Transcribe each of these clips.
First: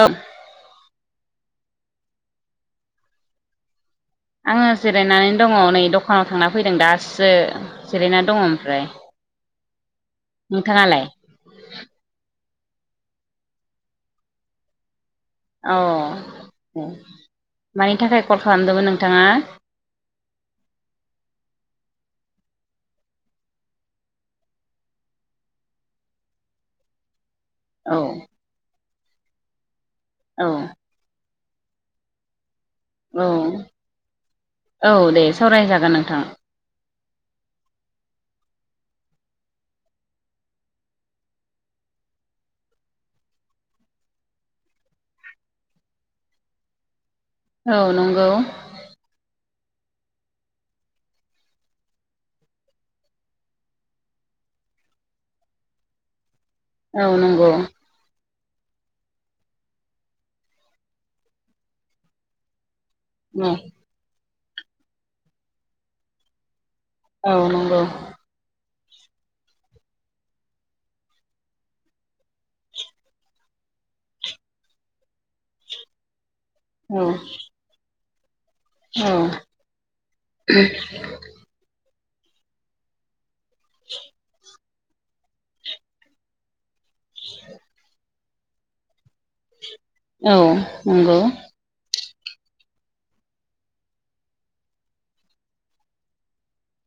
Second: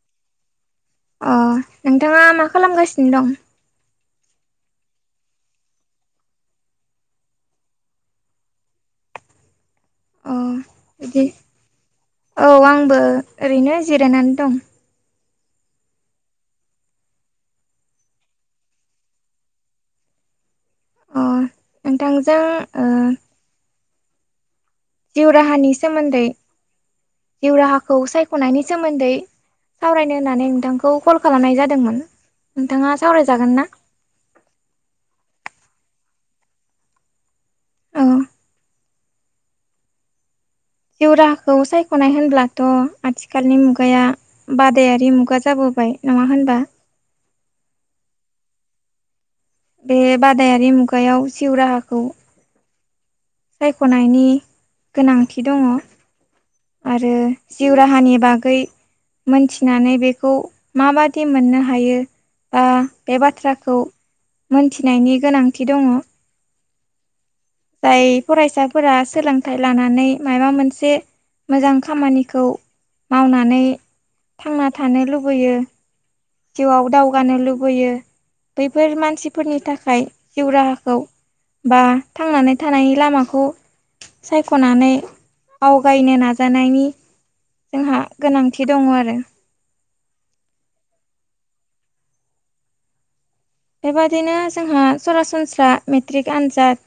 ओ। अ नोंथाङा मा खालामगासिनो दं? आङो जिरायनानै दङ नै दखानाव थांना फैदों दासो। जिरायना दङ ओमफ्राय। अ। नोंथाङालाय? बिदि औ आंबो ओरैनो जिरायनानै दं। औ ओ मानि थाखाय कल खालामदोंमोन नोंथाङा? अ नोंथांजों ओ जिउ राहानि सोमोन्दै जिउ औ राहाखौ सायख'नायनि सोमोन्दै सावरायनो औ होननानै नोंथांखौ कल खालामनाय जादोंमोन नोंथाङा औ सावरायजागोन ना? औ दे सावरायजागोन नोंथां। औ जिउराहाखौ सायख'नाय होनब्लाथ' आथिखालनि मुगाया बादायारि मुगा जाबोबाय नङा होनबा? औ नंगौ। बे बादायारि मुगायाव सिउ राहाखौ सायख'नायनि गोनांथि दङ। औ आरो नंगौ जिउ राहानि बागै मोनथिनानै बेखौ माबादि मोननो हायो। बा बे बाथ्राखौ मोनथिनायनि गोनांथि दङ। औ नं जाय फरायसाफोरा सोलोंथाइ लानानै मायबा मोनसे मोजां खामानिखौ मावनानै थांना थानो लुबैयो। जिउआव औ दावगानो लुबैयो। बैफोर औ मानसिफोरनि थाखाय जिउ राहाखौ बा थांनानै थानायनि लामाखौ सायख' खनानै आवगायनो नाजानायनि जोंहा गोनांथि दङ आरो। औ नंगौ। बेबादिनो जोंहा सरासनस्रा मेट्रिक आनजाद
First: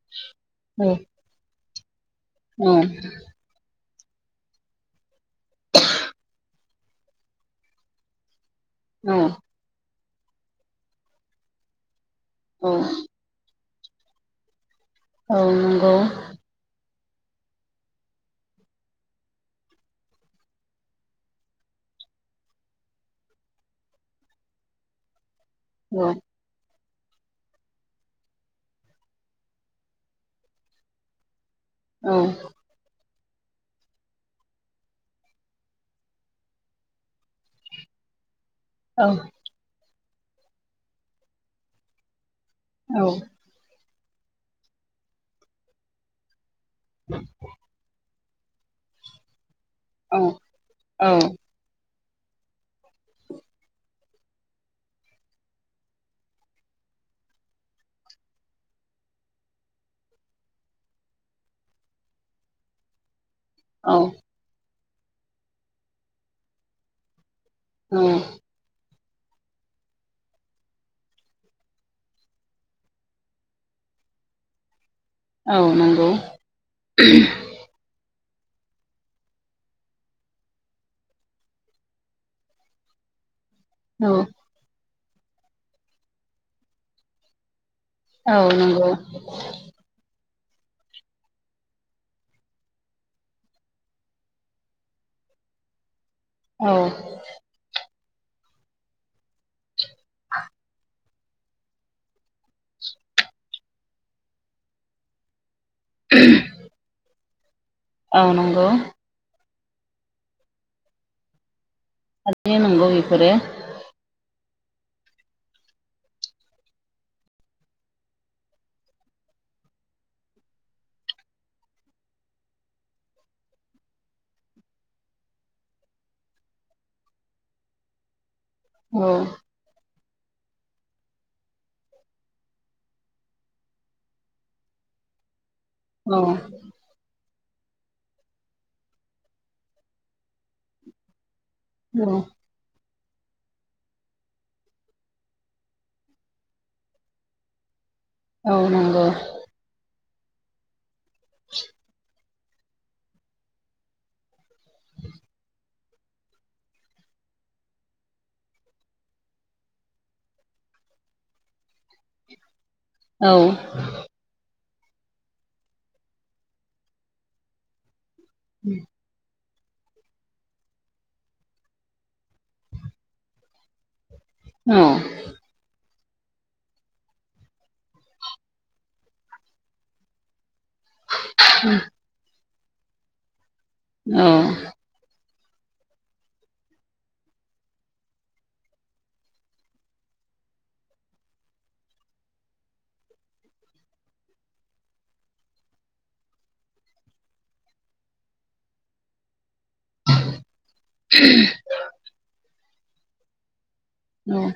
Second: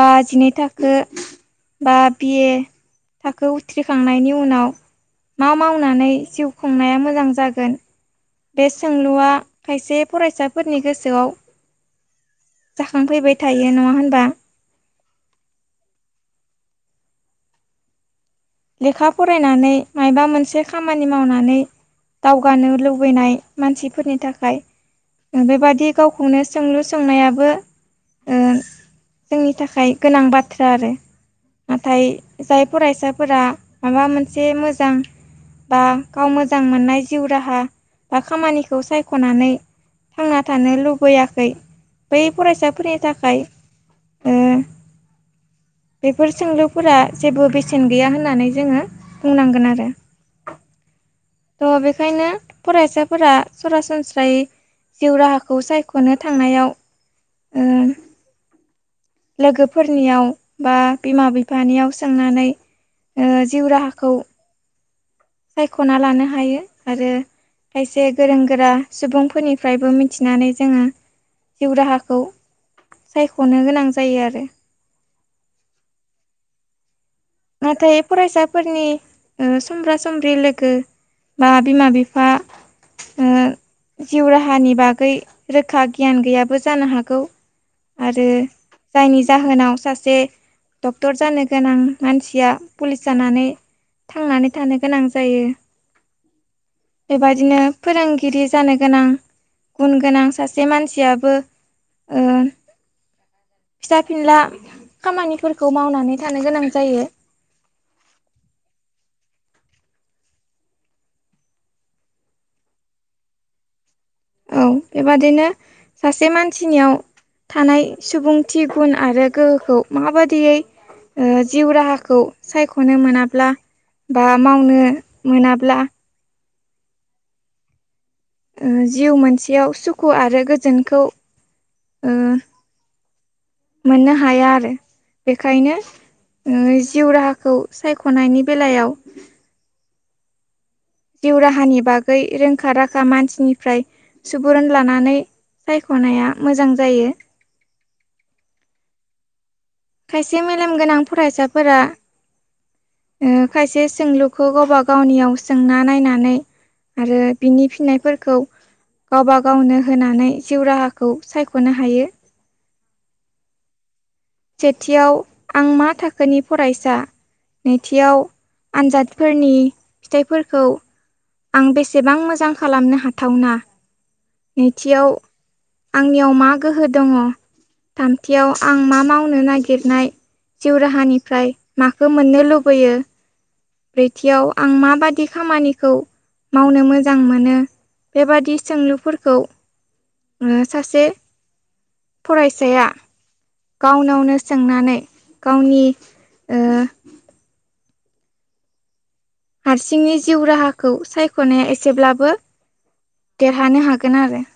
बा जिनै औ थाखो बा बिए औ थाखो उथ्रिखांनायनि उनाव मा मावनानै जिउ खुंनाया मोजां जागोन बे औ सोंलुआ खायसे फरायसाफोरनि गोसोआव औ जाखांफैबाय थायो नङा होनबा। औ नंगौ। लेखा फरायनानै माबा मोनसे खामानि मावनानै दावगानो लुबैनाय मानसिफोरनि थाखाय बेबादि औ गावखौनो सोंलु सोंनायाबो ओ जोंनि थाखाय गोनां बाथ्रा आरो नाथाय औ जाय फरायसा फोरा माबा मोनसे मोजां बा गाव मोजां मोननाय जिउ राहा बा खामानि खौ औ सायख'नानै थांना थानो लुबैयाखै बै फरायसा फोरनि औ थाखाय बेफोर सोंलुफोरा जेबो बे सेन गैया होननानै जोङो बुंनांगोन आरो। औ औ थ' बेखायनो फरायसाफोरा सरासनस्रायै जिउ राहाखौ सायख'नो थांनायाव उम लोगोफोरनियाव बा बिमा बिफानियाव सोंनानै जिउ राहाखौ सायख'ना लानो हायो आरो औ खायसे गोरों गो रा सुबुंफोरनिफ्रायबो मिथिनानै जोङो जिउ राहाखौ सायख'नो गोनां जायो आरो। औ नंगौ। नाथाय फरायसाफोरनि समब्रा समब्रि लोगो बा बिमा बिफा औ जिउ राहानि बागै रोखा गियान गैयाबो जानो हागौ। आरो औ नंगौ जायनि जाहोनाव सासे डक्टर जानो गोनां मानसिया पुलिस जानानै थांनानै थानो गोनां जायो औ बेबदिनो फोरोंगिरि जानो गोनां गुन गोनां सासे मानसियाबो फिसा फिनला खामानिफोरखौ मावनानै थानो गोनां जायो औ नंगौ हनो नंगौ बेफोरो औ बेबादिनो सासे मानसिनियाव थानाय सुबुंथि गुन आरो गोहोखौ माबाददियै जिउ राहाखौ सायख'नो मोनाब्ला बा मावनो मोनाब्ला औ जिउ मोनसेयाव सुखु आरो गोजोनखौ मोननो हाया आरो बेखायनो औ नोङो जिउ राहाखौ सायख'नायनि बेलायाव जिउ राहानि बागै औ रों रखाा राखा मानसिनिफ्राय सुबुरुन लानानै सायख'नाया मोजां जायो औ नांगौ खायसे मेलेम गोनां फरायसाफोरा खायसे सोंलुखौ गावबा गावनियाव सोंना नायनानै आरो बिनि फिननायफोरखौ गावबा गावनो होनानै जिउ राहाखौ सायख'नो हायो औ सेथियाव आं मा थाखोनि फरायसा नैथियाव उम आनजादफोरनि फिथाइफोरखौ आं बेसेबां मोजां खालामनो हाथावना औ नैथियाव आंनियाव मा गोहो दङ थामथियाव आं मा मावनो नागिरनाय जिउ राहानिफ्राय माखौ मोननो लुबैयो औ ब्रैथियाव आं माबादि खामानिखौ मावनो मोजां मोनो बेबादि सोंलुफोरखौ सासे फरायसाया गावनावनो सोंनानै गावनि हारसिंनि जिउ राहाखौ सायख'नाया एसेब्लाबो देरहानो हागोन आरो। औ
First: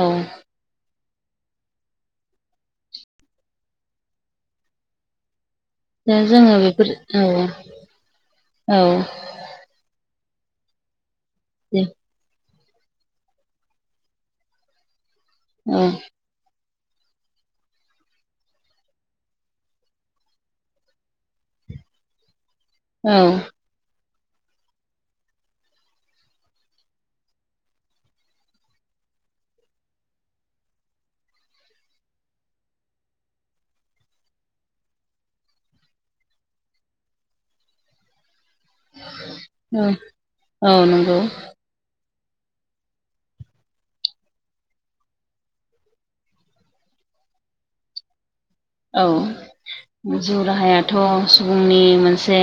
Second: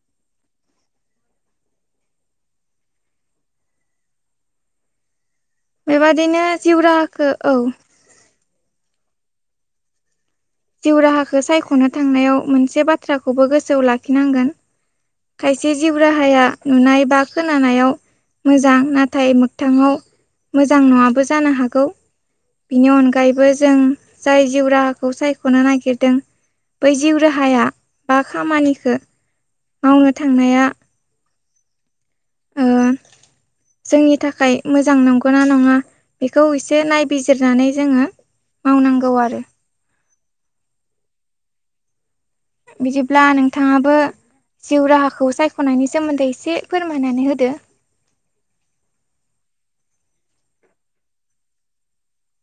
औ दा बेबादिनो जोङो जिउ बेफोर राहाखो औ औ जिउ राहाखौ दे सायख'नो थांनायाव मोनसे बाथ्राखौबो गोसोआव लाखिनांगोन खायसे औ जिउ राहाया नुनाय बा खोनानायाव मोजां नाथाय मोोगथाङाव मोजां न'आाबबो जानो हागौ बेनि औ अनगायैबो जों जाय जिउ राहाखौ सायख'नो नागिरदों बै जिउ राहाया बा खामानिखौ मावनो थांनाया उम जोंनि थाखाय मोजां नंगौना नङा बेखौ एसे नायबिजिरनानै जोङो मावनांगौ आरो औ औ नंगौ बिदिब्ला नोंथाङाबो जिउ राहाखौ सायख'नायनि सोमोन्दै एसे फोरमायनानै होदो औ जिउ राहायाथ' सुबुंनि मोनसे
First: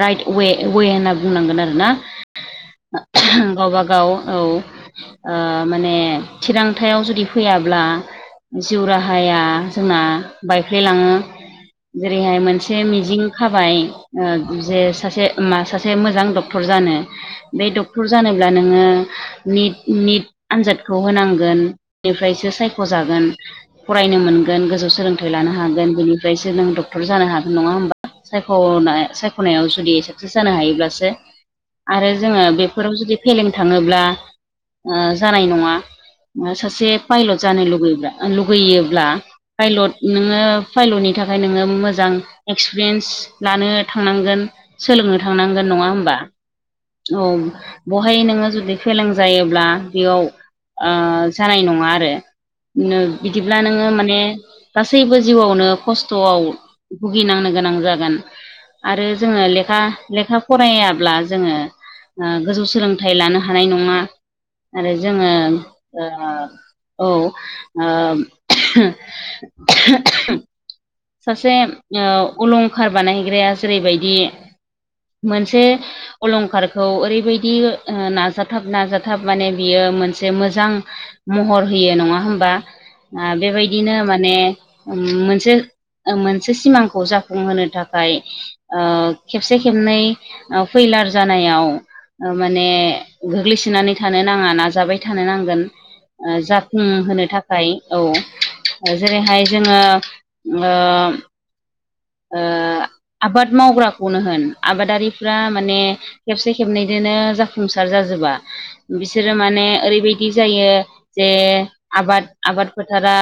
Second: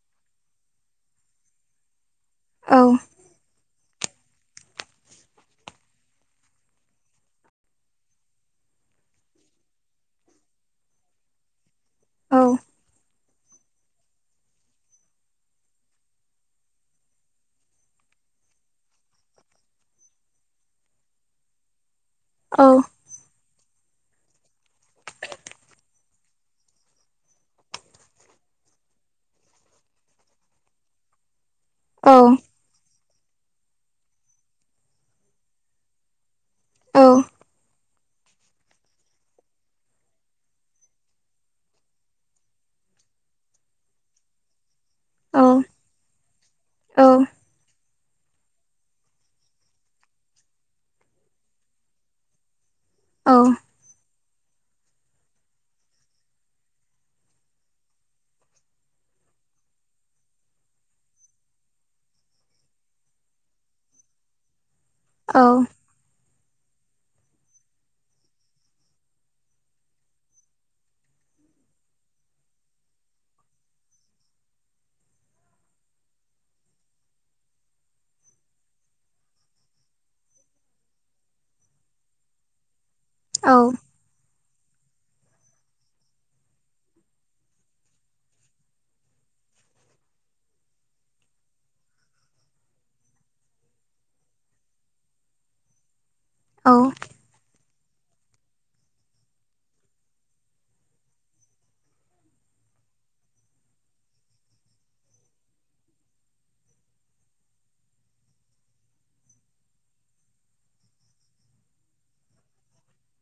राइट वे वे होनना बुंनांगोन आरोना औ गावबाागाव औ ओ माने थिरांथायाव जुदि फैयाब्ला जिउ राहाया जोंना बायफ्लेलाङो जेरैहाय औ मोनसे मिजिं खाबाय जे सासे मा सासे मोजां डक्टर जानो बे डक्टर जानोब्ला नोङो निट निट आनजादखौ होनांगोन निफ्रायसो औ सायख'जागोन फरायनो मोन गोजौ सोलोंथाइ लानो हागोन बेनिफ्रायसो नों डक्टर जानो हानाय नङा होमबा। सायख'नाय सायख'नायाव जुदि साक्सेस जानो हायोब्लासो आरो जोङो औ बेफोराव जुदि फेलें थाङोब्ला जानाय नङा सासे औ पाइलट जानो लुगैरा लुगैयोब्ला फायल नोङो फायल'नि थाखाय नोङो मोजां एक्सपिरियेन्स लानो थांनांगोन। सोलोंनो औ थांनांगोन नङा होमबा औ बेहाय नोङो जुदि फेलें जायोब्ला बेयाव जानाय नङा आरो औ बिदिब्ला नोङो माने गासैबो जिउआवनो खस्थ'आव भुगिनांनो गोनां जागोन। आरो जोङो लेखा लेखा फरायाब्ला जोङो गोजौ सोलोंथाइ लानो हानाय नङा आरो जोङो औ सासे अलंखार बानायग्राया जेरैबायदि मोनसे अलंखारखौ ओरैबायदि ओ नाजाथाब नाजाथाब माने बियो मोनसे मोजां महर होयो नङा होमबा औ बेबायदिनो माने मोनसे मोनसे सिमांखौ जाफुंहोनो थाखाय ओ खेबसे खेबनै फैलार जानायाव माने गोग्लैसोनानै थानो नाङा नाजाबाय थानो नांगोन। औ जाफुंहोनो थाखाय औ जेरैहाय जोङो ओ ओ आबाद मावग्राखौनो होन आबादारिफ्रा माने खेबसे खेबनैजोंनो जाफुंसार जाजोबा बिसोरो माने ओरैबायदि जायो जे आबाद आबाद फोथारा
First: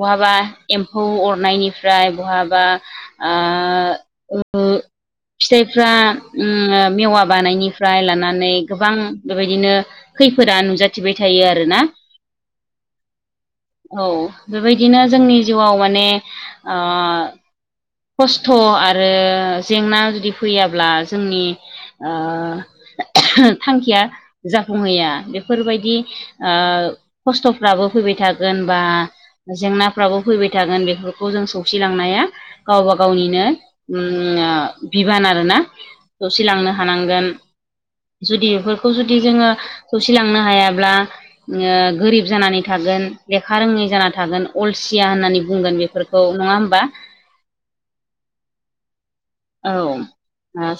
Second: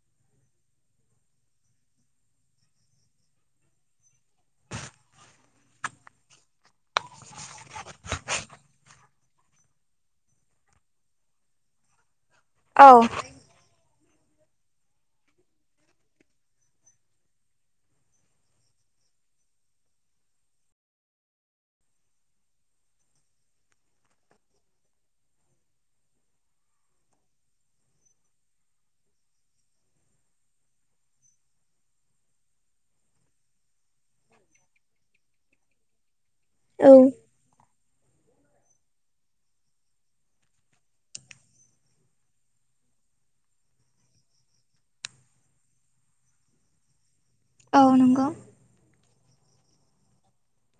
बहाबा एम्फौ अरनायनिफ्राय बहाबा ओ ओ फिथाइफ्रा ओम मेवा बानायनिफ्राय लानानै गोबां बेबायदिनो खैफोदा नुजाथिबाय थायो आरोना औ औ बेबायदिनो जोंनि जिउआव माने ओ खस्थ' आरो जेंना जुदि फैयाब्ला जोंनि ओ थांखिया जाफुंहैया बेफोरबायदि ओ खस्थ'फ्राबो फैबाय थागोन बा जेंनाफ्राबो फैबाय थागोन बेफोरखौ जों सौसिलांनाया गावबा गावनिनो ओम बिबान आरोना दसे लांनो औ हानांगोन जुदि बेफोरखौ जुदि जोङो खौसिलांनो हायाब्ला ओ गोरिब जानानै थागोन लेखा रोङै जाना थागोन अलसिया होननानै बुंगोन बेफोरखौ औ नङा होमबा औ नंगौ। औ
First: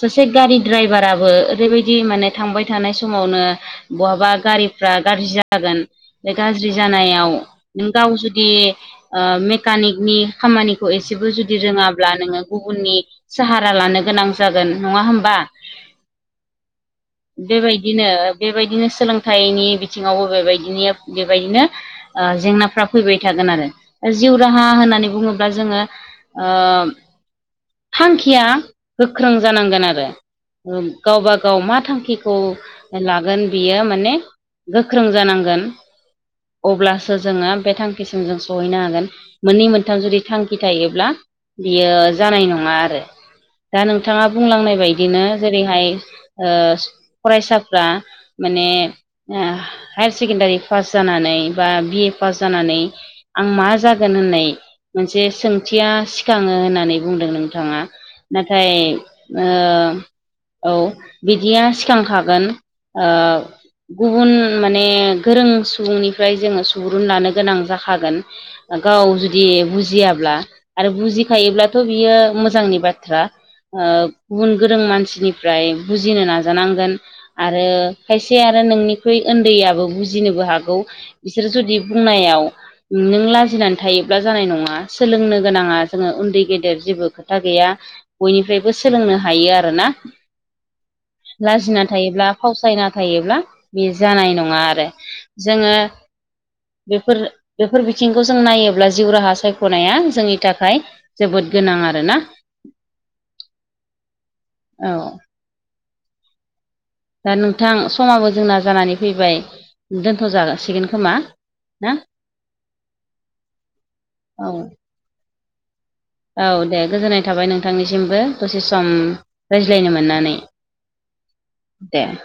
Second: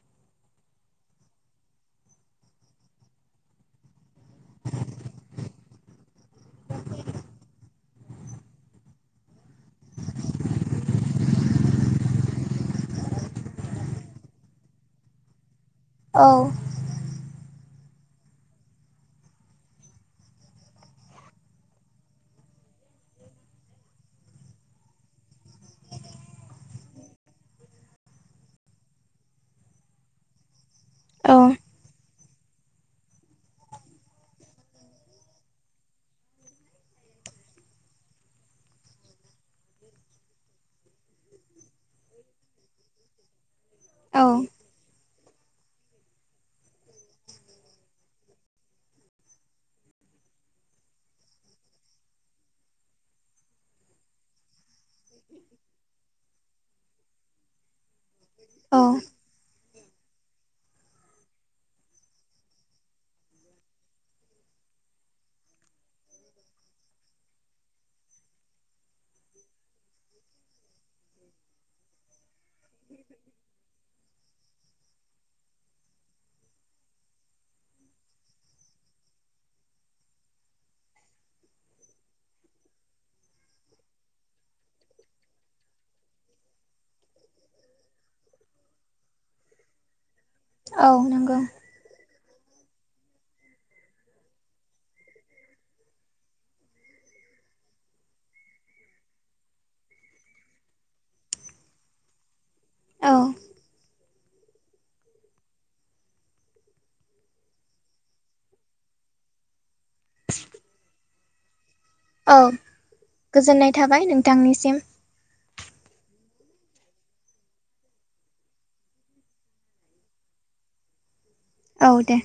सासे गारि ड्राइभाराबो ओरैबायदि माने थांबाय थानाय समावनो बहाबा गारिफ्रा गाज्रि जागोन बे गाज्रि जानायाव नों गाव जुदि ओ मेकानिकनि खामानिखौ एसेबो जुदि रोङाब्ला नोङो गुबुननि साहारा लानो गोनां जागोन, नङा होमबा? औ। बेबायदिनो बेबायदिनो सोलोंथाइनि बिथिङावबो बेबायदिनो बेबायदिनो ओ जेंनाफ्रा फैबाय थागोन आरो जिउ राहा होननानै बुङोब्ला जोङो ओ थांखिया गोख्रों जानांगोन आरो। औ गावबा गाव मा थांखिखौ लागोन बियो माने गोख्रों जानांगोन। अब्लासो जोङो बे थांखिसिम जों सहैनो हागोन मोननै मोनथाम जुदि थांखि थायोब्ला बियो जानाय नङा। आरो दा औ नोंथाङा बुंलांनाय बायदि बिदिनो जेरैहाय ओ फरायसाफ्रा माने ओ हायार सेकेण्डारि पास जानानै बा बिए पास जानानै आं मा जागोन होननाय मोनसे सोंथिया सिखाङो होननानै बुंदों नों थाङा नाथाय औ ओ औ बिदिया सिगांखागोन ओ गुबुन माने गोरों सुबुंनिफ्राय जोङो सुबुरुन लानो गोनां जाखागोन गाव जुदि बुजियाब्ला आरो बुजिखायोब्लाथ' बियो मोजांनि बाथ्रा ओ गुबुन गोरों मानसिनिफ्राय बुजिनो नाजानांगोन। आरो खायसे आरो नोंनिख्रुइ उन्दैयाबो बुजिनोबो हागौ। बिसोर जुदि बुंनायाव नों लाजिनानै थायोब्ला जानाय नङा सोलोंनो गोनाङा जोङो उन्दै गेदेर जेबो खो था गैया बयनिफ्रायबो सोलोंनो हायो आरोना। औ नंगौ लाजिना थायोब्ला फावसयना थायोब्ला बे जानाय नङा आरो जोङो बेफोर बेफोर बिथिंखौ जों नायोब्ला जिउ राहा सायख'नाया जोंनि थाखाय जोबोद गोनां आरो ना। औ औ [inaudible] दा नोंथां समाबो जोंना जानानै फैबाय। दोनथ'जासिगोन खोमा ना? औ गोजोननाय थाबाय औ नोंथांनिसिम। औ दे गोजोननाय थाबाय नोंथांनिसिमबो दसे सम रायज्लायनो मोननानै। औ दे।